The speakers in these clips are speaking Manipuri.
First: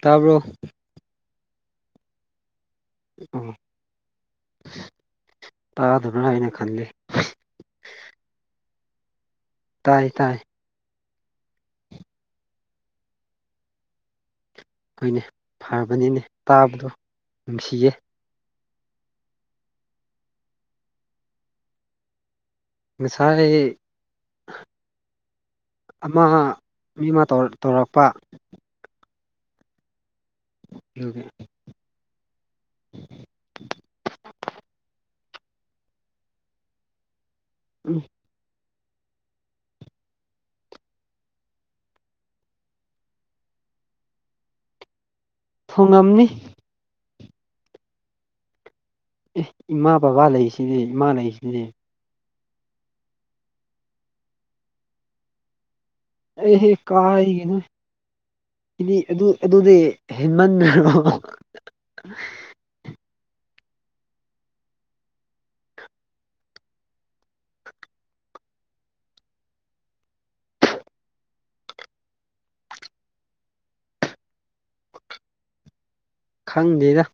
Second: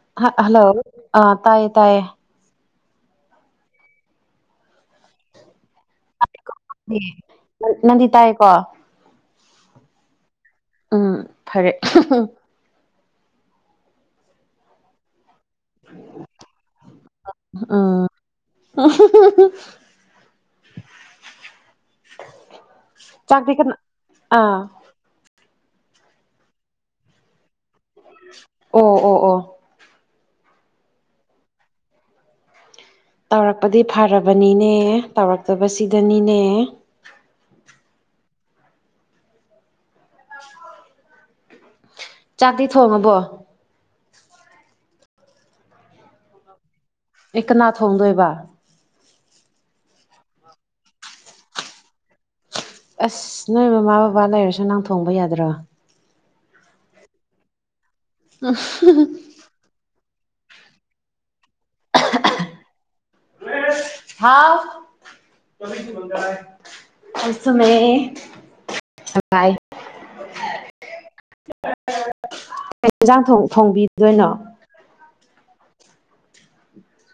ꯇꯥꯕ꯭ꯔꯣ ꯍꯜꯂꯣ ꯑ ꯇꯥꯏꯌꯦ ꯇꯥꯏꯌꯦ ꯑꯣ ꯇꯥꯗꯕꯔ꯭ꯍꯥꯏꯅ ꯈꯟꯂꯤ ꯅꯪꯗꯤ ꯇꯥꯏꯀꯣ ꯇꯥꯏ ꯇꯥꯏ ꯎꯝ ꯐꯔꯦ ꯎꯝ ꯍꯣꯏꯅꯦ ꯐꯕꯅꯤꯅꯦ ꯇꯥꯕꯗꯣ ꯅꯨꯡꯁꯤꯌꯦ ꯑꯍꯝ ꯉꯁꯥꯏ ꯑꯃ ꯃꯤ ꯑꯃ ꯇꯧ ꯇꯧꯔꯛꯄ ꯑꯣ ꯑꯣ ꯑꯣ [unintelligible] ꯇꯧꯔꯛꯄꯗꯤ ꯐꯔꯕꯅꯤꯅꯦ ꯇꯧꯔꯛꯇꯕꯁꯤꯗꯅꯤꯅꯦ ꯎꯝ ꯆꯥꯛꯇꯤ ꯊꯣꯡꯉꯕꯣ ꯊꯣꯡꯉꯝꯅꯤ ꯑꯩ ꯀꯅꯥ ꯊꯣꯡꯗꯣꯏꯕ ꯑꯦ ꯏꯃꯥ ꯕꯕꯥ ꯂꯩꯁꯤꯗꯤ ꯏꯃꯥ ꯂꯩꯔꯤꯁꯤꯅꯦ ꯑꯁ ꯅꯣꯏ ꯃꯃꯥ ꯕꯕꯥ ꯂꯩꯔꯁꯨ ꯅꯪ ꯊꯣꯡꯕ ꯌꯥꯗ꯭ꯔꯣ ꯑꯩꯍꯦ ꯀꯥꯏꯒꯤꯅꯣꯗꯤ ꯍꯥꯏꯗꯤ ꯑꯗꯨ ꯑꯗꯨꯗꯤ ꯍꯦꯟꯃꯟꯗꯔꯣ [unintelligible] ꯍꯥꯎ [unintelligible] [unintelligible] [unintelligible] ꯀꯩ ꯏꯟꯁꯥꯡ ꯊꯣꯡ ꯊꯣꯡꯕꯤꯗꯣꯏꯅꯣ ꯈꯪꯗꯦꯗ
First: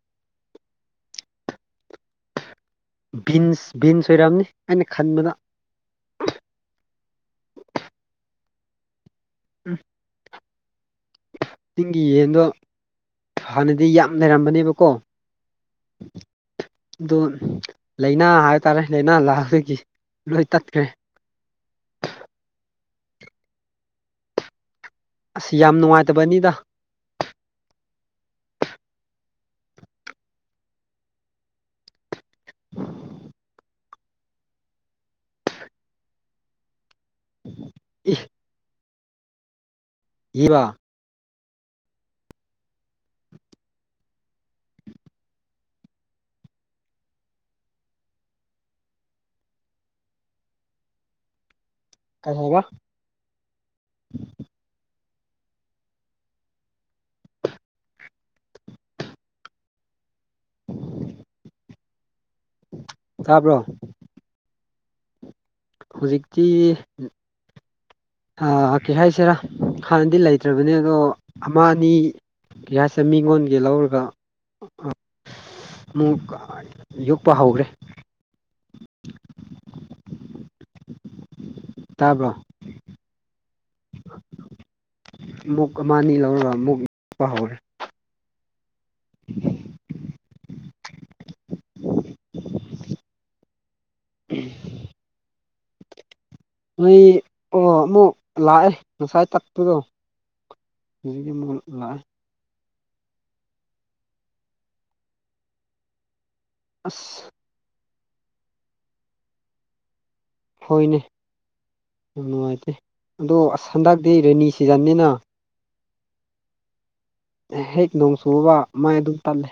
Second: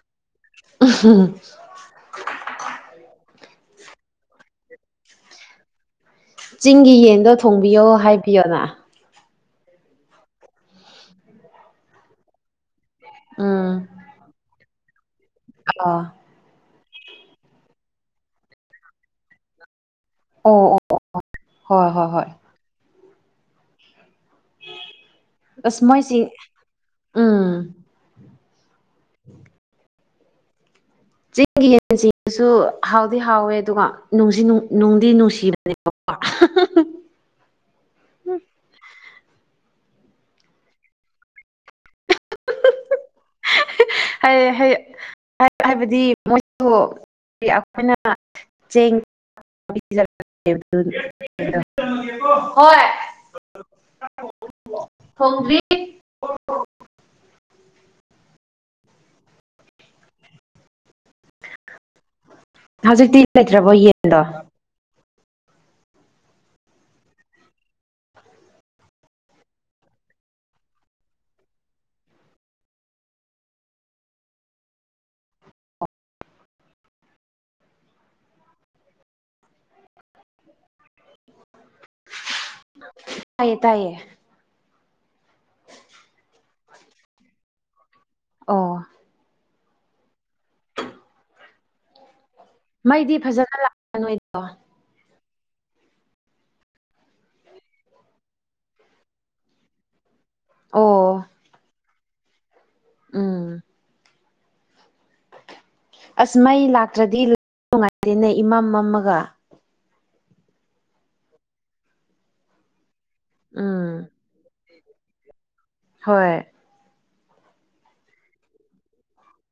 [inaudible] ꯕꯤꯟꯁ ꯕꯤꯟꯁ ꯑꯣꯏꯔꯝꯅꯤ ꯑꯩꯅ ꯈꯟꯕꯗ ꯆꯤꯡꯒꯤ ꯌꯦꯟꯗꯣ ꯊꯣꯡꯕꯤꯌꯣ ꯍꯥꯏꯕꯤꯌꯣꯅ ꯎꯝ ꯆꯤꯡꯒꯤ ꯌꯦꯟꯗꯣ ꯎꯝ ꯍꯥꯟꯅꯗꯤ ꯌꯥꯝ ꯂꯩꯔꯝꯕꯅꯦꯕꯀꯣ ꯑ ꯑꯗꯨ ꯂꯥꯏꯅꯥ ꯍꯥꯏꯕ ꯇꯥꯔꯦ ꯂꯥꯏꯅꯥ ꯂꯥꯛꯑꯗꯒꯤ ꯂꯣꯏꯅ ꯇꯠꯈ꯭ꯔꯦ ꯍꯣ ꯍꯣꯏ ꯍꯣꯏ ꯌꯥꯝ ꯑꯁ ꯃꯣꯏꯁꯤ ꯅꯨꯡꯉꯥꯏꯇꯕꯅꯤꯗ ꯎꯝ [unintelligible] ꯆꯤꯡꯒꯤ ꯌꯦꯟ ꯁꯤꯡꯁꯨ ꯍꯥꯎꯗꯤ ꯍꯥꯎꯋꯦ ꯑꯗꯨꯒ ꯅꯨꯡꯗꯤ ꯅꯨꯡꯁꯤꯕꯅꯦꯕꯀꯣ [unintelligible] [unintelligible] ꯏ [unintelligible] [unintelligible] ꯍꯥꯏꯌꯦ ꯍꯥꯏꯌꯦ [unintelligible] ꯍꯥꯏꯕꯗꯤ ꯃꯣꯏꯁꯨ ꯑꯩꯈꯣꯏꯅ ꯆꯦꯡ ꯀꯩ [unintelligible] ꯍꯥꯏꯕ ꯍꯣꯏ [unintelligible] ꯊꯣꯡꯗ꯭ꯔꯤ ꯍꯧꯖꯤꯛꯇꯤ ꯇꯥꯕ꯭ꯔꯣ ꯂꯩꯇ꯭ꯔꯕꯣ ꯌꯦꯟꯗꯣ ꯍꯧꯖꯤꯛꯇꯤ ꯀꯩ ꯍꯥꯏꯁꯤꯔꯥ ꯍꯥꯟꯅꯗꯤ ꯂꯩꯇ꯭ꯔꯕꯅꯦ ꯑꯗꯣ ꯑꯃ ꯑꯅꯤ ꯒꯤꯌꯁꯁꯦ ꯃꯤꯉꯣꯟꯒꯤ ꯂꯧꯔꯒ ꯑ ꯑꯃꯨꯛ ꯌꯨꯛꯄ ꯍꯧꯈ꯭ꯔꯦ ꯇꯥꯕ꯭ꯔꯣ [unintelligible] ꯇꯥꯏꯌꯦ ꯇꯥꯏꯌꯦ ꯃꯨꯛ ꯑꯃ ꯑꯅꯤ ꯂꯧꯔꯒ ꯃꯨꯛ ꯂꯄ ꯍꯧꯔꯦ ꯑꯣ ꯃꯩꯗꯤ ꯐꯖꯅ ꯂꯥꯛꯄ ꯅꯣꯏꯗꯣ [inaudible] ꯅꯣꯏ ꯑꯣ ꯑꯃꯨꯛ ꯂꯥꯛꯑꯦ ꯉꯁꯥꯏ ꯇꯛꯄꯗꯣ ꯑꯣ ꯍꯧꯖꯤꯛꯇꯤ ꯃꯨꯛ ꯂꯥꯛꯑꯦ ꯎꯝ ꯑꯁ ꯃꯩ ꯂꯥꯛꯇ꯭ꯔꯗꯤ ꯑꯁ ꯅꯨꯡꯉꯥꯏꯇꯦꯅꯦ ꯏꯃꯝ ꯃꯝꯒ ꯍꯣꯏꯅꯦ ꯌꯥꯝ ꯅꯨꯡꯉꯥꯏꯇꯦ ꯑꯗꯣ ꯑꯁ ꯎꯝ ꯍꯟꯗꯛꯇꯤ ꯔꯦꯅꯤ ꯁꯤꯖꯟꯅꯤꯅ ꯍꯣꯏ ꯍꯦꯛ ꯅꯣꯡ ꯆꯨꯔꯕ ꯃꯩ ꯑꯗꯨꯝ ꯇꯜꯂꯦ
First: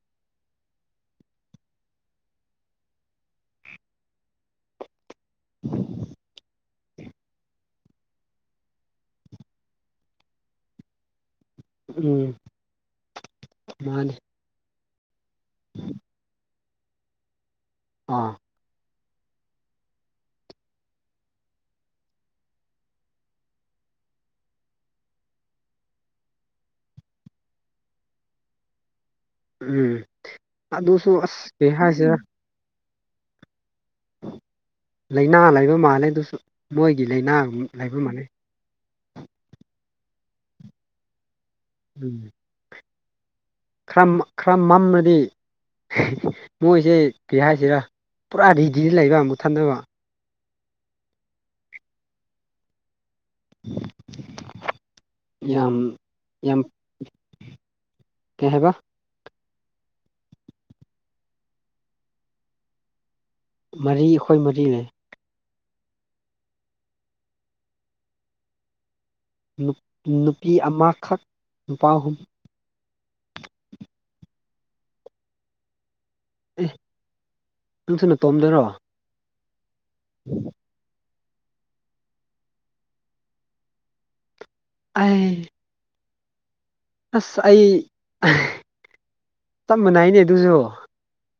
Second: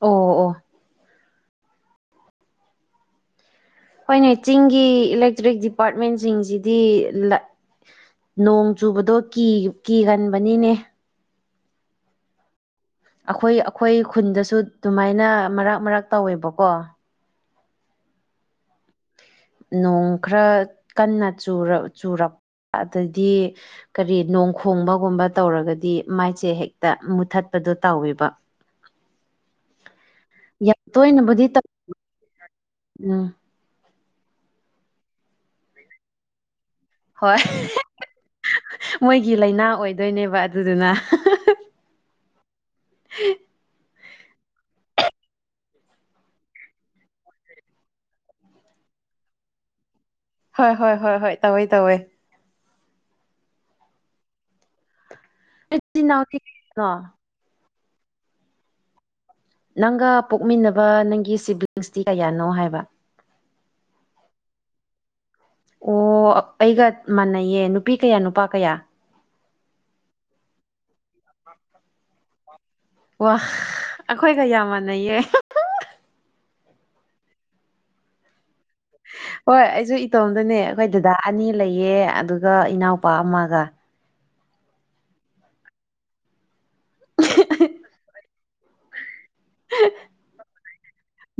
ꯑꯣ ꯑꯣ ꯑꯩꯈꯣꯏꯅꯦ ꯆꯤꯡꯒꯤ ꯏꯂꯦꯛꯇ꯭ꯔꯤꯛ ꯗꯤꯄꯥꯔꯠꯃꯦꯟꯁꯤꯡꯁꯤ ꯗꯤ ꯅꯣꯡ ꯆꯨꯕꯗꯣ ꯀꯤꯒꯟꯕꯅꯤꯅꯦ ꯎꯝ ꯑꯩꯈꯣꯏ ꯑꯩꯈꯣꯏ ꯃꯥꯅꯤ ꯈꯨꯟꯗꯁꯨ ꯑꯗꯨꯃꯥꯏꯅ ꯃꯔꯛ ꯃꯔꯛ ꯇꯧꯋꯦꯕꯀꯣ ꯎꯝ ꯅꯣꯡ ꯈꯔ ꯀꯟꯅ ꯆꯨꯔꯛ ꯑꯗꯩꯗꯤ ꯀꯔꯤ ꯅꯣꯡ ꯈꯣꯡꯕꯒꯨꯝꯕ ꯇꯧꯔꯒꯗꯤ ꯃꯥꯏꯁꯦ ꯍꯦꯛꯇ ꯃꯨꯊꯠꯄꯗꯣ ꯇꯧꯋꯦꯕ ꯎꯝ ꯌꯥꯝ ꯑꯗꯨꯁꯨ ꯑꯁ ꯇꯣꯏꯅꯕꯨꯗꯤ ꯇꯧ ꯀ ꯍꯥꯏꯁꯤꯔ ꯎꯝ ꯂꯥꯏꯅꯥ ꯂꯩꯕ ꯃꯥꯜꯂꯦ ꯑꯗꯨꯁꯨ ꯃꯣꯏꯒꯤ ꯂꯥꯏꯅꯥ ꯍꯣꯏ ꯂꯩꯕ ꯃꯥꯜꯂꯦ ꯃꯣꯏꯒꯤ ꯂꯥꯏꯅꯥ ꯑꯣꯏꯗꯣꯏꯅꯦꯕ ꯑꯗꯨꯗꯨꯅ ꯎꯝ ꯍ ꯈꯔ ꯈꯔ ꯃꯝꯅꯗꯤ ꯃꯣꯏꯁꯦ ꯀꯩ ꯍꯥꯏꯁꯤꯔꯥ ꯄꯨꯔꯥ ꯔꯦꯗꯤꯗ ꯂꯩꯕ ꯑꯃꯨꯛ ꯊꯟꯗꯕ ꯍꯣꯏ ꯍꯣꯏ ꯍꯣꯏ ꯍꯣꯏ ꯇꯧꯋꯦ ꯇꯧꯋꯦ ꯌꯥꯝ ꯏꯆꯤꯜ ꯏꯅꯥꯎꯗꯤ ꯌꯥꯝ ꯀꯌꯥꯅꯣ ꯀꯩ ꯍꯥꯏꯕ ꯅꯪꯒ ꯄꯣꯛꯃꯤꯟꯅꯕ ꯅꯪꯒꯤ ꯁꯤꯕ꯭ꯂꯤꯡꯁꯇꯤ ꯀꯌꯥꯅꯣ ꯍꯥꯏꯕ ꯃꯔꯤ ꯑꯩꯈꯣꯏ ꯃꯔꯤ ꯂꯩ ꯑꯣ ꯑꯩꯒ ꯃꯥꯟꯅꯩꯌꯦ ꯅꯨꯄꯤ ꯀꯌꯥ ꯅꯨꯄꯥ ꯀꯌꯥ ꯅꯨꯄꯤ ꯑꯃꯈꯛ ꯅꯨꯄꯥ ꯑꯍꯨꯝ ꯋꯥ ꯑꯩꯈꯣꯏꯒ ꯌꯥꯝ ꯃꯥꯟꯅꯩꯌꯦ ꯑꯦ ꯅꯪꯁꯨ ꯅꯇꯣꯝꯗꯔꯣ ꯍꯣꯏ ꯑꯩꯁꯨ ꯏꯇꯣꯝꯗꯅꯦ ꯑꯩꯈꯣꯏ ꯗꯗꯥ ꯑꯅꯤ ꯂꯩꯌꯦ ꯑꯗꯨꯒ ꯏꯅꯥꯎꯄꯥ ꯑꯃꯒ ꯑ ꯑꯁ ꯑꯩ ꯆꯞ ꯃꯥꯟꯅꯥꯏꯅꯦ ꯑꯗꯨꯁꯨ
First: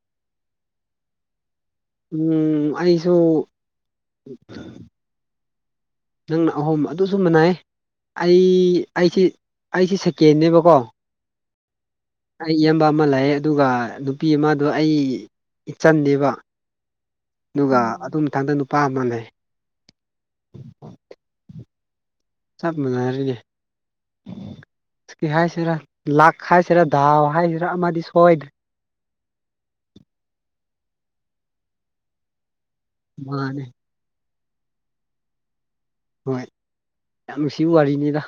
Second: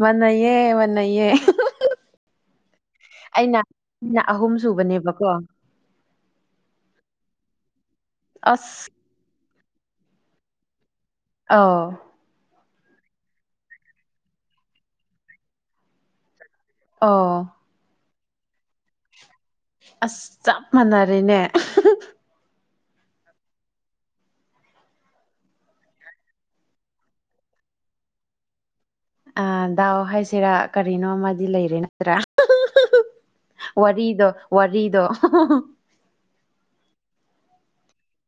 ꯃꯥꯟꯅꯩꯌꯦ ꯃꯥꯟꯅꯩꯌꯦ ꯎꯝ ꯑꯩꯁꯨ ꯑꯩꯅ ꯑꯩꯅ ꯑꯍꯨꯝ ꯁꯨꯕꯅꯦꯕꯀꯣ ꯅꯪꯅ ꯑꯍꯨꯝ ꯑꯗꯨꯁꯨ ꯃꯅꯥꯏ ꯑꯩ ꯑꯁ ꯑꯩꯁꯤꯦ ꯑꯩꯁꯤꯦ ꯁꯦꯀꯦꯟꯅꯦꯕꯀꯣ ꯑꯥꯎ ꯑꯩ ꯏꯌꯥꯝꯕ ꯑꯃ ꯂꯩꯌꯦ ꯑꯗꯨꯒ ꯅꯨꯄꯤ ꯑꯃꯗꯣ ꯑꯩ ꯏꯆꯟꯅꯦꯕ ꯑꯣ ꯑꯗꯨꯒ ꯑꯗꯨ ꯃꯊꯪꯗ ꯅꯨꯄꯥ ꯑꯃ ꯂꯩ ꯑꯁ ꯆꯞ ꯃꯥꯟꯅꯔꯦꯅꯦ ꯆꯞ ꯃꯥꯟꯅꯔꯦꯅꯦ ꯍꯥꯏꯁꯤꯔꯥ ꯂꯥꯛ ꯍꯥꯏꯁꯤꯔꯥ ꯗꯥꯎ ꯍꯥꯏꯁꯤꯔꯥ ꯑꯃꯗꯤ ꯁꯣꯏꯗ꯭ꯔ ꯑ ꯗꯥꯎ ꯍꯥꯏꯁꯤꯔꯥ ꯀꯔꯤꯅꯣ ꯑꯃꯗꯤ ꯂꯩꯔꯦ ꯅꯠꯇ꯭ꯔꯥ ꯃꯥꯅꯦ ꯋꯥꯔꯤꯗꯣ ꯋꯥꯔꯤꯗꯣ ꯍꯣꯏ ꯌꯥꯝ ꯅꯨꯡꯁꯤꯕ ꯋꯥꯔꯤꯅꯤꯗ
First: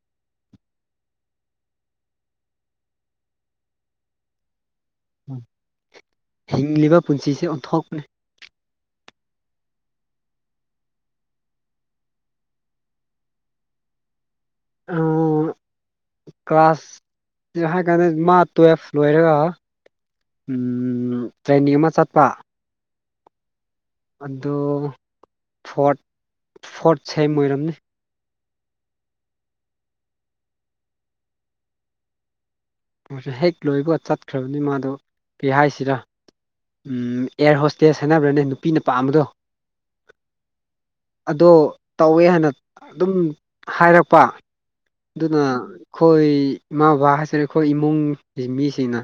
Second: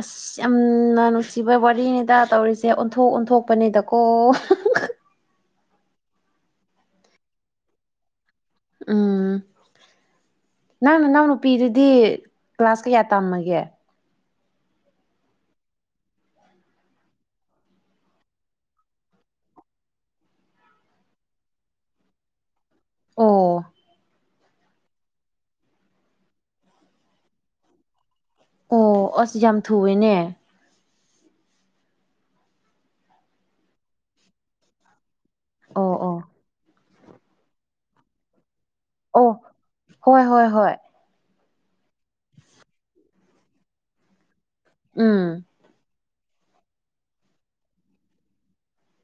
ꯑꯁ ꯑ ꯌꯥꯝꯅ ꯅꯨꯡꯁꯤꯕ ꯋꯥꯔꯤꯅꯤꯗ ꯇꯧꯔꯤꯁꯦ ꯑꯣꯟꯊꯣꯛ ꯑꯣꯟꯊꯣꯛꯄꯅꯤꯗꯀꯣ ꯎꯝ ꯍꯤꯡꯂꯤꯕ ꯄꯨꯟꯁꯤꯁꯦ ꯑꯣꯟꯊꯣꯛꯄꯅꯤ ꯎꯝ ꯅꯪ ꯅꯅꯥꯎ ꯅꯨꯄꯤꯗꯨꯗꯤ ꯀ꯭ꯂꯥꯁ ꯀꯌꯥ ꯇꯝꯃꯒꯦ ꯑ ꯀ꯭ꯂꯥꯁ ꯍꯥꯏ ꯀꯥꯟꯗ ꯃꯥ ꯇꯨꯌꯦꯜꯐ ꯂꯣꯏꯔꯒ ꯇ꯭ꯔꯦꯟꯅꯤꯡ ꯑꯃ ꯆꯠꯄ ꯑꯣ ꯑꯗꯨ ꯐꯣꯠ ꯐꯣꯠ ꯁꯦꯝ ꯑꯣꯏꯔꯝꯅꯤ ꯑꯣ ꯑꯁ ꯌꯥꯝ ꯊꯨꯑꯦꯅꯦ ꯍꯦꯛ ꯂꯣꯏꯕꯒ ꯆꯠꯈ꯭ꯔꯕꯅꯤ ꯃꯥꯗꯣ ꯄꯤ ꯑꯣ ꯍꯥꯏꯁꯤꯔꯥ ꯑꯣ ꯎꯝ ꯑꯦꯌꯥꯔ ꯍꯣꯁꯇꯦꯁ ꯍꯥꯏꯅꯕ꯭ꯔꯅꯦ ꯅꯨꯄꯤꯅ ꯄꯥꯝꯕꯗꯣ ꯑꯣ ꯍꯣꯏ ꯍꯣꯏ ꯍꯣꯏ ꯑꯗꯣ ꯇꯧꯋꯦ ꯍꯥꯏꯅ ꯑꯗꯨꯝ ꯍꯥꯏꯔꯛꯄ ꯑꯗꯨꯅ ꯎꯝ ꯑꯩꯈꯣꯏ ꯏꯃꯥ ꯕꯕꯥ ꯍꯥꯏꯁꯤꯔꯦ ꯑꯩꯈꯣꯏ ꯏꯃꯨꯡꯒꯤ ꯃꯤꯁꯤꯡꯅ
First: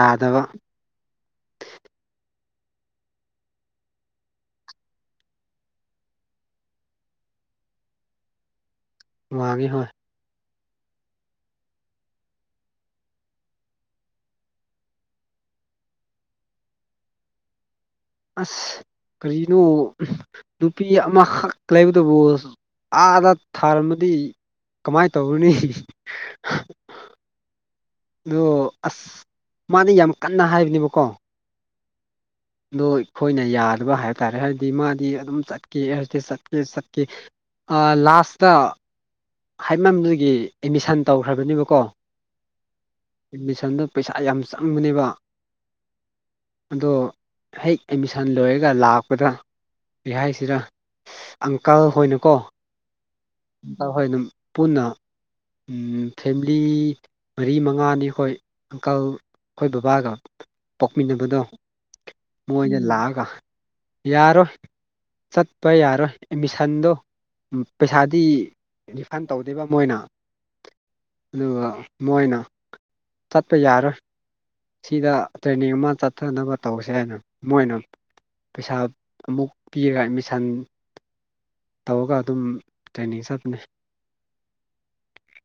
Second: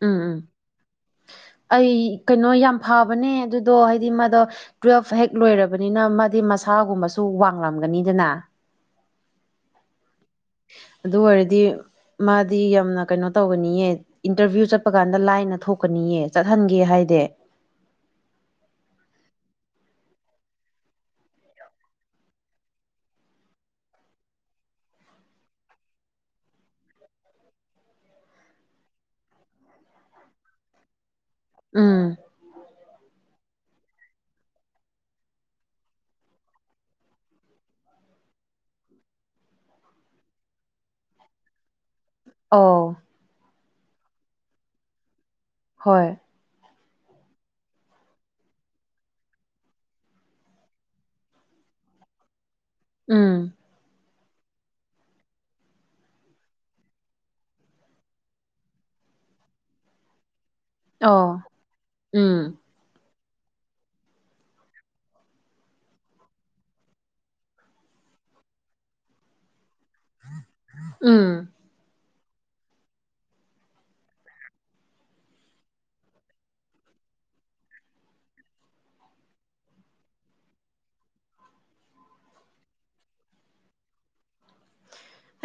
ꯎꯝ ꯎꯝ [inaudible] ꯑꯩ ꯀꯩꯅꯣ ꯌꯥꯝ ꯐꯕꯅꯦ ꯑꯗꯨꯗꯣ ꯍꯥꯏꯗꯤ ꯃꯥꯗꯣ ꯇꯨꯋꯦꯜꯐ ꯍꯦꯛ ꯂꯣꯏꯔꯕꯅꯤꯅ ꯃꯥꯗꯤ ꯃꯁꯥꯒꯨꯝꯕꯁꯨ ꯋꯥꯡꯂꯝꯒꯅꯤꯗꯅ ꯋꯥꯒꯤ ꯍꯣꯏ ꯑꯗꯨ ꯑꯣꯏꯔꯗꯤ ꯃꯥꯗꯤ ꯌꯥꯝꯅ ꯀꯩꯅꯣ ꯇꯧꯒꯅꯤꯌꯦ ꯏꯟꯇꯔꯚꯤꯌꯨ ꯆꯠꯄ ꯀꯥꯟꯗ ꯂꯥꯏꯅ ꯊꯣꯛꯀꯅꯤꯌꯦ ꯆꯠꯍꯟꯒꯦ ꯍꯥꯏꯗꯤ ꯑꯁ ꯀꯔꯤꯅꯣ ꯅꯨꯄꯤ ꯑꯃꯈꯛ ꯂꯩꯕꯇꯕꯨ ꯑꯥꯗ ꯊꯥꯔꯝꯃꯗꯤ ꯀꯃꯥꯏꯅ ꯇꯧꯔꯨꯅꯤ ꯑꯗꯣ ꯑꯁ ꯃꯥꯗꯤ ꯌꯥꯝ ꯀꯟꯅ ꯍꯥꯏꯕꯅꯦꯕꯀꯣ ꯎꯝ ꯑꯗꯣ ꯑꯩꯈꯣꯏꯅ ꯌꯥꯗꯕ ꯍꯥꯏꯕ ꯇꯥꯔꯦ ꯍꯥꯏꯗꯤ ꯃꯥꯗꯤ ꯑꯗꯨꯝ ꯆꯠꯀꯦ ꯑꯦꯇꯤ ꯆꯠꯀꯦ ꯆꯠꯀꯦ ꯑ ꯂꯥꯁꯇ ꯍꯥꯏꯃꯝꯗꯨꯒꯤ ꯑꯦꯠꯃꯤꯁꯟ ꯇꯧꯈ꯭ꯔꯕꯅꯦꯕꯀꯣ ꯑꯣ ꯑꯦꯠꯃꯤꯁꯟꯗꯣ ꯄꯩꯁꯥ ꯌꯥꯝ ꯆꯪꯕꯅꯦꯕ ꯍꯣꯏ ꯑꯗꯣ ꯍꯦꯛ ꯑꯦꯠꯃꯤꯁꯟ ꯂꯣꯏꯔꯒ ꯂꯥꯛꯄꯗ ꯂꯩꯍꯥꯏꯁꯤꯗ ꯑꯪꯀꯜ ꯍꯣꯏꯅꯀꯣ ꯑꯪꯀꯜ ꯍꯣꯏꯅ ꯄꯨꯟꯅ ꯎꯝ ꯐꯦꯃꯤꯂꯤ ꯃꯔꯤ ꯃꯉꯥꯅꯤ ꯑꯩꯈꯣꯏ ꯑꯪꯀꯜ ꯑꯩꯈꯣꯏ ꯕꯕꯥꯒ ꯄꯣꯛꯄꯤꯅꯕꯗꯣ ꯃꯣꯏꯅ ꯂꯥꯛꯑꯒ ꯌꯥꯔꯣꯏ ꯆꯠꯄ ꯌꯥꯔꯣꯏ ꯑꯦꯠꯃꯤꯁꯟꯗꯣ ꯄꯩꯁꯥꯗꯤ ꯔꯤꯐꯟ ꯇꯧꯗꯦꯕ ꯃꯣꯏꯅ ꯑꯗꯨꯒ ꯃꯣꯏꯅ ꯆꯠꯄ ꯌꯥꯔꯣꯏ ꯁꯤꯗ ꯇ꯭ꯔꯦꯟꯅꯤꯡ ꯑꯃ ꯆꯠꯊꯅꯕ ꯇꯧꯁꯦ ꯍꯥꯏꯅ ꯃꯣꯏꯅ ꯄꯩꯁꯥ ꯑꯃꯨꯛ ꯄꯤꯔꯒ ꯑꯦꯠꯃꯤꯁꯟ ꯇꯧꯔꯒ ꯑꯗꯨꯝ ꯇ꯭ꯔꯦꯅꯤꯡ ꯆꯠꯄꯅꯦ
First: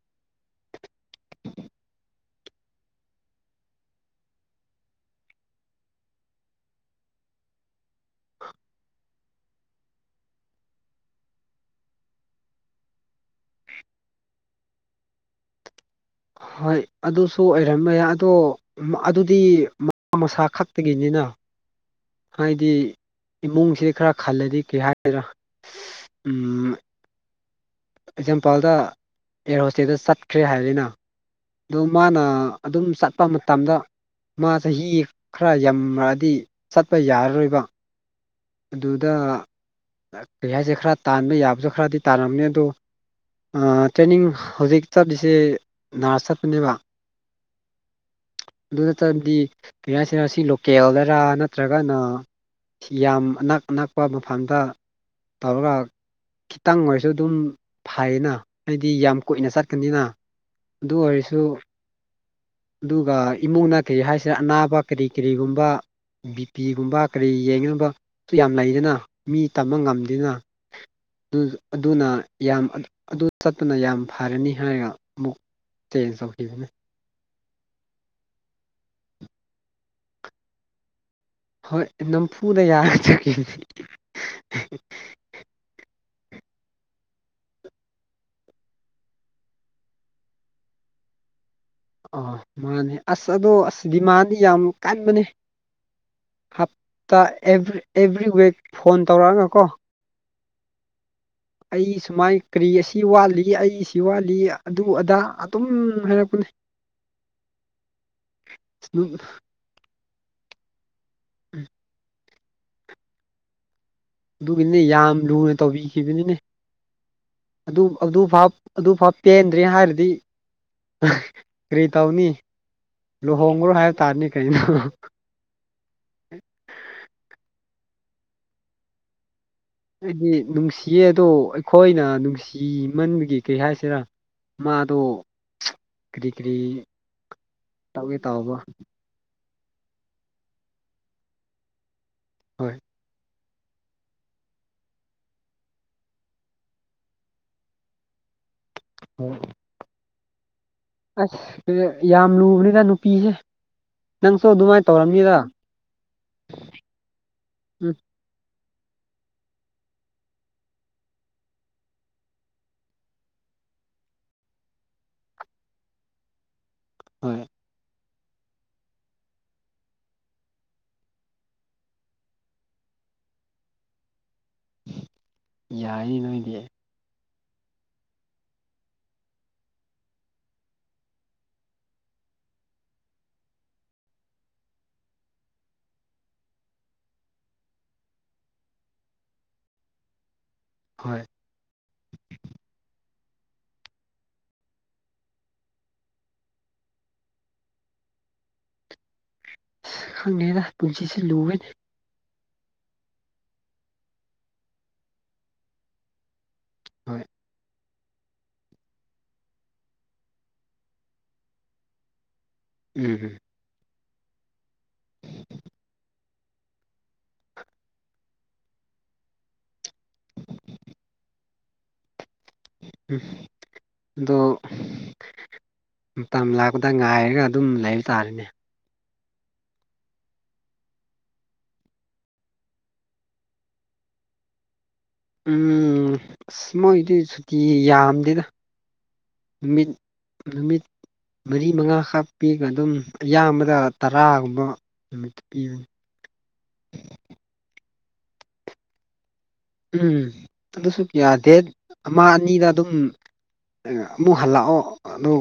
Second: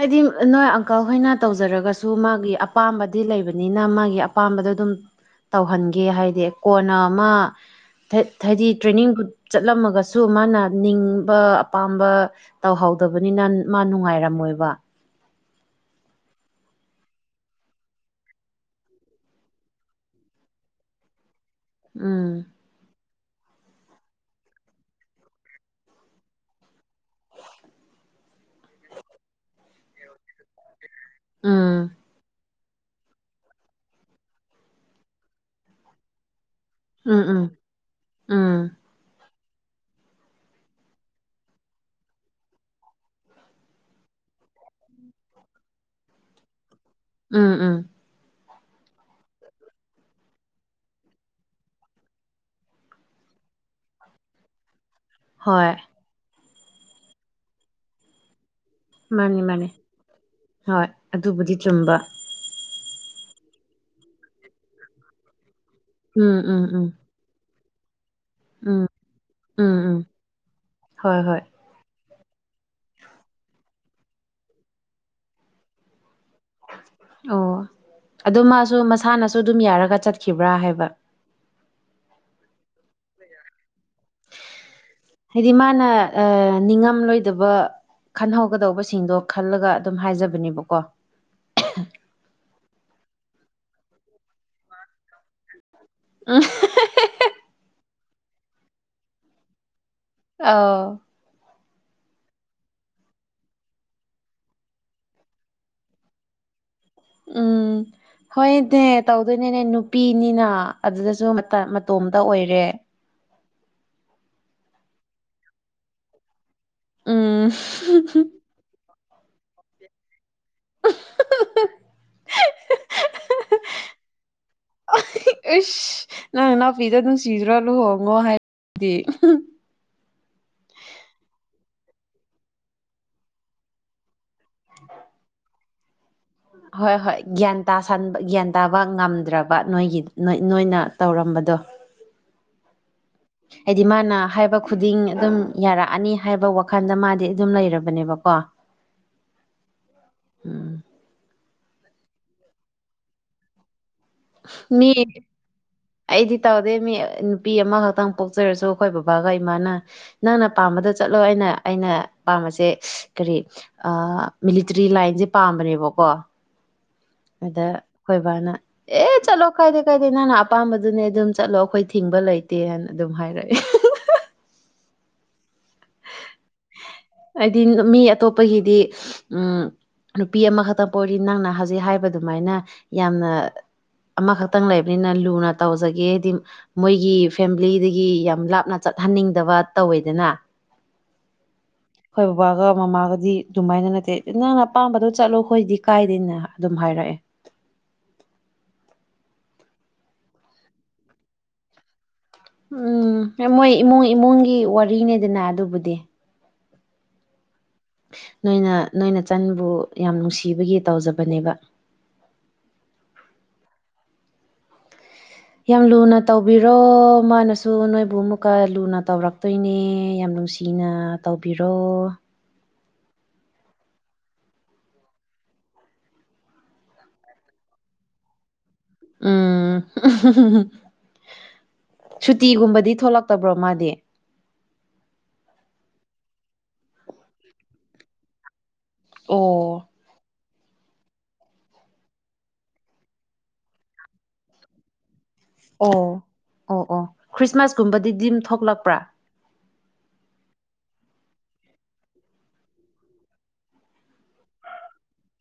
ꯍꯥꯏꯗꯤ ꯅꯣꯏ ꯑꯪꯀꯜ ꯍꯣꯏꯅ ꯇꯧꯖꯔꯒꯁꯨ ꯃꯥꯒꯤ ꯑꯄꯥꯝꯕꯗꯤ ꯂꯩꯕꯅꯤꯅ ꯃꯥꯒꯤ ꯑꯄꯥꯝꯕꯗꯣ ꯑꯗꯨꯝ ꯇꯧꯍꯟꯒꯦ ꯍꯥꯏꯗꯤ ꯀꯣꯟꯅ ꯑꯃ ꯍꯥꯏꯗꯤ ꯇ꯭ꯔꯦꯅꯤꯡ ꯆꯠꯂꯝꯃꯒꯁꯨ ꯃꯥꯅ ꯅꯤꯡꯕ ꯑꯄꯥꯝꯕ ꯇꯧꯍꯧꯗꯕꯅꯤꯅ ꯃꯥ ꯅꯨꯡꯉꯥꯏꯔꯝꯃꯣꯏꯕ ꯍꯣꯏ ꯑꯗꯨꯁꯨ ꯑꯣꯏꯔꯝꯕ ꯌꯥꯏ ꯑꯗꯣ ꯑꯗꯨꯗꯤ ꯃꯥ ꯃꯁꯥ ꯈꯛꯇꯒꯤꯅꯤꯗ ꯎꯝ ꯍꯥꯏꯗꯤ ꯏꯃꯨꯡꯁꯤꯗꯤ ꯈꯔ ꯈꯜꯂꯗꯤ ꯀꯩ ꯍꯥꯏꯗ꯭ꯔꯥ ꯑꯦꯛꯖꯥꯝꯄꯥꯜꯗ ꯑꯦꯔ ꯍꯣꯁꯇꯦꯜꯗ ꯆꯠꯈ꯭ꯔꯦ ꯍꯥꯏꯕꯅꯤꯅ ꯑꯗꯣ ꯎꯝ ꯃꯥꯅ ꯑꯗꯨꯝ ꯆꯠꯄ ꯃꯇꯝꯗ ꯃꯥ ꯆꯍꯤ ꯈꯔ ꯌꯥꯝꯃꯛꯑꯗꯤ ꯆꯠꯄ ꯎꯝ ꯎꯝ ꯌꯥꯔꯔꯣꯏꯕ ꯎꯝ ꯑꯗꯨꯗ ꯀꯔꯤ ꯍꯥꯏꯁꯦ ꯈꯔ ꯇꯥꯟꯕ ꯌꯥꯕꯗ ꯈꯔꯗꯤ ꯇꯥꯔꯝꯅꯤ ꯑꯗꯣ ꯇ꯭ꯔꯦꯅꯤꯡ ꯍꯧꯖꯤꯛ ꯆꯠꯂꯤꯁꯦ ꯅꯅꯥꯔꯁ ꯆꯠꯄꯅꯦꯕ ꯎꯝ ꯎꯝ ꯑꯗꯨ ꯅꯠꯇ꯭ꯔꯕꯗꯤ ꯀꯔꯤꯍꯥꯏꯁꯤꯔꯁꯤ ꯂꯣꯀꯦꯜꯗꯔꯥ ꯅꯠꯇ꯭ꯔꯒꯅ ꯌꯥꯝ ꯑꯅꯛ ꯑꯅꯛꯄ ꯃꯐꯝꯗ ꯍꯣꯏ ꯇꯧꯔꯒ ꯈꯤꯇꯪ ꯑꯣꯏꯔꯁꯨ ꯑꯗꯨꯝ ꯐꯅ ꯍꯥꯏꯗꯤ ꯌꯥꯝ ꯃꯥꯅꯤ ꯀꯨꯏꯅ ꯃꯥꯅꯤ ꯆꯠꯀꯅꯤꯅ ꯑꯗꯨ ꯑꯣꯏꯔꯁꯨ ꯇꯨꯝꯝꯕ ꯑꯗꯨꯒ ꯏꯃꯨꯡꯅ ꯀꯔꯤ ꯍꯥꯏꯁꯤꯔ ꯑꯅꯥꯕ ꯀꯔꯤ ꯀꯔꯤꯒꯨꯝꯕ ꯎꯝ ꯎꯝ ꯎꯝ ꯕꯤꯄꯤꯒꯨꯝꯕ ꯀꯔꯤ ꯌꯦꯡꯅꯅꯕꯁꯨ ꯌꯥꯝ ꯎꯝ ꯂꯩꯗꯅ ꯃꯤ ꯇꯝꯕ ꯎꯝ ꯎꯝ ꯉꯝꯗꯦꯅ ꯍꯣꯏ ꯑꯗꯨ ꯍꯣꯏ ꯑꯗꯨꯅ ꯌꯥꯝ ꯑꯗꯨ ꯆꯠꯇꯨꯅ ꯌꯥꯝ ꯐꯔꯅꯤ ꯍꯥꯏꯔꯒ ꯑꯃꯨꯛ ꯇꯖ ꯆꯧꯈꯤꯈꯤꯕꯒꯅꯦ꯫ ꯑꯣ ꯑꯗꯣ ꯃꯥꯁꯨ ꯃꯁꯥꯅꯁꯨ ꯑꯗꯨꯝ ꯌꯥꯔꯒ ꯆꯠꯈꯤꯕ꯭ꯔꯥ ꯍꯥꯏꯕ ꯍꯣꯏ ꯅꯝꯐꯨꯗ ꯌꯥꯔ ꯆꯠꯀꯤ ꯍꯥꯏꯗꯤ ꯃꯥꯅ ꯑ ꯅꯤꯡꯉꯝꯂꯣꯏꯗꯕ ꯈꯟꯍꯧꯒꯗꯧꯕꯁꯤꯡꯗꯣ ꯈꯜꯂꯒ ꯑꯗꯨꯝ ꯍꯥꯏꯖꯕꯅꯦꯕꯀꯣ ꯑ ꯃꯥꯅꯦ ꯑꯁ ꯑꯗꯣ ꯑꯁ ꯗꯤꯃꯥꯟꯗꯤ ꯌꯥꯝ ꯀꯟꯕꯅꯦ꯫ ꯎꯝ ꯍꯥꯞꯇꯥ ꯑꯦꯚ꯭ꯔꯤ ꯑꯦꯚ꯭ꯔꯝ ꯋꯤꯛ ꯐꯣꯟ ꯇꯧꯔꯛꯑꯒꯀꯣ ꯑꯣ ꯑꯩ ꯁꯨꯃꯥꯏ ꯀꯔꯤ ꯑꯁꯤ ꯋꯥꯠꯂꯤ ꯑꯩꯁꯤ ꯋꯥꯠꯂꯤ ꯑꯗꯨ ꯑꯗꯥ ꯑꯗꯨꯝ ꯍꯥꯏꯔꯛꯄꯅꯦ꯫ ꯎꯝ ꯍꯣꯏꯅꯦ ꯇꯧꯗꯣꯏꯅꯦꯅꯦ꯫ ꯄꯤꯅꯤꯅ ꯑꯗꯨꯗꯁꯨ ꯃꯇꯣꯝꯇ ꯑꯣꯏꯔꯦ꯫ ꯑꯗꯨꯒꯤꯅꯦ ꯌꯥꯝ ꯂꯨꯅ ꯇꯧꯕꯤꯈꯤꯕꯅꯤꯅꯦ ꯎꯝ ꯑꯗꯨ ꯑꯗꯨꯚꯞ꯫ ꯑꯗꯨꯐꯥꯎ ꯄꯦꯟꯗ꯭ꯔꯦ ꯍꯥꯏꯔꯗꯤ ꯀꯔꯤ ꯇꯧꯅꯤ ꯂꯨꯍꯣꯡꯈ꯭ꯔꯣ ꯍꯥꯏꯕ ꯇꯥꯔꯅꯤ ꯀꯩꯅꯣ ꯏꯁ ꯅꯪ ꯅꯥꯎꯄꯤꯗ ꯅꯨꯡꯁꯤꯗ꯭ꯔꯣ ꯂꯨꯍꯣꯡꯉꯣ ꯍꯥꯏꯔꯗꯤ ꯍꯥꯏꯗꯤ ꯅꯨꯡꯁꯤꯌꯦ ꯑꯗꯣ ꯑꯩꯈꯣꯏꯅ ꯅꯨꯡꯁꯤꯃꯟꯕꯒꯤ ꯀꯩ ꯍꯥꯏꯁꯤꯔꯥ ꯃꯥꯗꯣ ꯀꯔꯤ ꯀꯔꯤ ꯍꯣꯏ ꯍꯣꯏ ꯒ꯭ꯌꯥꯟ ꯇꯧꯒꯦ ꯇꯥꯟꯕ ꯒ꯭ꯌꯥꯟ ꯇꯧꯕ ꯇꯥꯕ ꯉꯝꯗ꯭ꯔꯕ ꯕꯥꯠ ꯅꯣꯏꯒꯤ ꯅꯣꯏꯅ ꯇꯧꯔꯝꯕꯗꯣ ꯍꯣꯏ ꯍꯥꯏꯗꯤ ꯃꯥꯅ ꯍꯥꯏꯕ ꯈꯨꯗꯤꯡ ꯑꯗꯨꯝ ꯌꯥꯔꯛꯑꯅꯤ ꯍꯥꯏꯕ ꯋꯥꯈꯜꯗ ꯃꯥꯗꯤ ꯑꯗꯨꯝ ꯂꯩꯔꯕꯅꯦꯕꯀꯣ ꯍ ꯎꯝ ꯑꯁ ꯌꯥꯝ ꯂꯨꯕꯅꯤꯗ ꯅꯨꯄꯤꯁꯦ꯫ ꯅꯪꯁꯨ ꯑꯗꯨꯃꯥꯏꯅ ꯃꯤ ꯇꯧꯔꯝꯅꯤꯗ ꯑꯩꯗꯤ ꯇꯧꯗꯦ ꯃꯤ ꯅꯨꯄꯤ ꯎꯝ ꯑꯃꯈꯛꯇꯪ ꯄꯣꯛꯆꯔꯁꯨ ꯑꯩꯈꯣꯏ ꯕꯕꯥꯒ ꯏꯃꯥꯅ ꯅꯪꯅ ꯄꯥꯝꯕꯗ ꯆꯠꯂꯣ ꯑꯩꯅ ꯑꯩꯅ ꯄꯥꯝꯕꯁꯦ꯫ ꯀꯔꯤ ꯑꯥ ꯃꯤꯂꯤꯇ꯭ꯔꯤ ꯂꯥꯏꯟꯗꯤ ꯄꯥꯝꯕꯅꯦꯕꯀꯣ ꯍꯣꯏ ꯑ ꯗ ꯑꯩꯈꯣꯏꯕꯥꯅ ꯑꯦ ꯆꯠꯂꯣ ꯀꯥꯏꯗꯦ ꯀꯥꯏꯗꯦ ꯅꯪꯅ ꯑꯄꯥꯝꯕꯗꯨꯅꯦ ꯑꯗꯨꯝ ꯆꯠꯂꯣ ꯑꯩꯈꯣꯏ ꯊꯤꯡꯕ ꯂꯩꯇꯦꯅ ꯑꯗꯨꯝ ꯍꯥꯏꯔꯛꯑꯦ ꯌꯥꯏꯌꯦ ꯅꯣꯏꯗꯤ꯫ ꯍꯥꯏꯗꯤ ꯃꯤ ꯑꯇꯣꯞꯄꯒꯤꯗꯤ ꯎꯝ ꯅꯨꯄꯤ ꯑꯃꯈꯛꯇꯪ ꯄ ꯑꯣꯏꯔꯤ ꯅꯪꯅ ꯍꯧꯖꯤꯛ ꯍꯥꯏꯕ ꯑꯗꯨꯃꯥꯏꯅ ꯌꯥꯝꯅ ꯑꯃꯈꯛꯇꯪ ꯂꯩꯕꯅꯤꯅ ꯂꯨꯅ ꯇꯧꯖꯒꯦ ꯍꯥꯏꯗꯤ ꯃꯣꯏꯒꯤ ꯐꯦꯃꯤꯂꯤꯗꯒꯤ ꯌꯥꯝ ꯂꯥꯞꯅ ꯆꯠꯍꯟꯅꯤꯡꯗꯕ ꯇꯧꯋꯦꯗꯅ ꯍꯣꯏ ꯑꯩꯈꯣꯏ ꯕꯕꯥꯒ ꯃꯃꯥꯒꯗꯤ ꯑꯗꯨꯃꯥꯏꯅ ꯅꯠꯇꯦ ꯅꯪꯅ ꯑꯄꯥꯝꯕꯗꯣ ꯆꯠꯂꯣ ꯑꯩꯈꯣꯏꯗꯤ ꯀꯥꯏꯗꯦꯅ ꯑꯗꯨꯝ ꯍꯥꯏꯔꯛꯑꯦ꯫ ꯈꯪꯉꯦꯗ ꯄꯨꯟꯁꯤꯁꯦ ꯂꯨꯕꯅꯦ꯫ ꯎꯝ ꯃꯣꯏ ꯏꯃꯨꯡ ꯏꯃꯨꯡꯒꯤ ꯋꯥꯔꯤꯅꯦꯗꯅ ꯑꯗꯨꯕꯨꯗꯤ ꯍꯣꯏ ꯅꯣꯏꯅ ꯅꯣꯏ ꯅꯆꯟꯕꯨ ꯌꯥꯝ ꯅꯨꯡꯁꯤꯕꯒꯤ ꯇꯧꯖꯕꯅꯦꯕ ꯎꯝ ꯎꯝ ꯌꯥꯝ ꯂꯨꯅ ꯇꯧꯕꯤꯔꯣ ꯃꯥꯅꯁꯨ ꯅꯣꯏꯕꯨ ꯑꯃꯨꯛꯀ ꯂꯨꯅ ꯇꯧꯔꯛꯇꯣꯏꯅꯦ ꯌꯥꯝ ꯅꯨꯡꯁꯤꯅ ꯇꯧꯕꯤꯔꯣ ꯎꯝ ꯑꯣ ꯃꯇꯝ ꯂꯥꯛꯄꯗ ꯉꯥꯏꯔꯒ ꯑꯗꯨꯝ ꯂꯩꯕ ꯇꯥꯔꯦꯅꯦ ꯎꯝ ꯁꯨꯇꯤꯒꯨꯝꯕꯗꯤ ꯊꯣꯛꯂꯛꯇꯕ꯭ꯔꯣ ꯃꯥꯗꯤ ꯎꯝ ꯑꯁ ꯃꯣꯏꯗꯤ ꯁꯨꯇꯤ ꯌꯥꯝꯗꯦꯗ ꯑꯣ ꯅꯨꯃꯤꯠ ꯅꯨꯃꯤꯠ ꯃꯔꯤ ꯃꯉꯥꯈꯛ ꯄꯤꯒ ꯑꯗꯨꯝ ꯑꯌꯥꯝꯕꯗ ꯇꯔꯥꯒꯨꯝꯕ ꯄꯤꯕꯅꯤ ꯑꯣ ꯑꯣ ꯑꯣ ꯈ꯭ꯔꯤꯁꯃꯥꯁꯀꯨꯝꯕꯗꯤꯗꯤ ꯑꯗꯨꯝ ꯊꯣꯛꯂꯛꯄ꯭ꯔꯥ ꯎꯝ ꯑꯗꯨꯁꯨ ꯀꯌꯥꯗꯦ ꯑꯃ ꯑꯅꯤꯗ ꯑꯗꯨꯝ ꯑꯃꯨꯛ ꯍꯜꯂꯛꯑꯣ ꯑꯗꯨ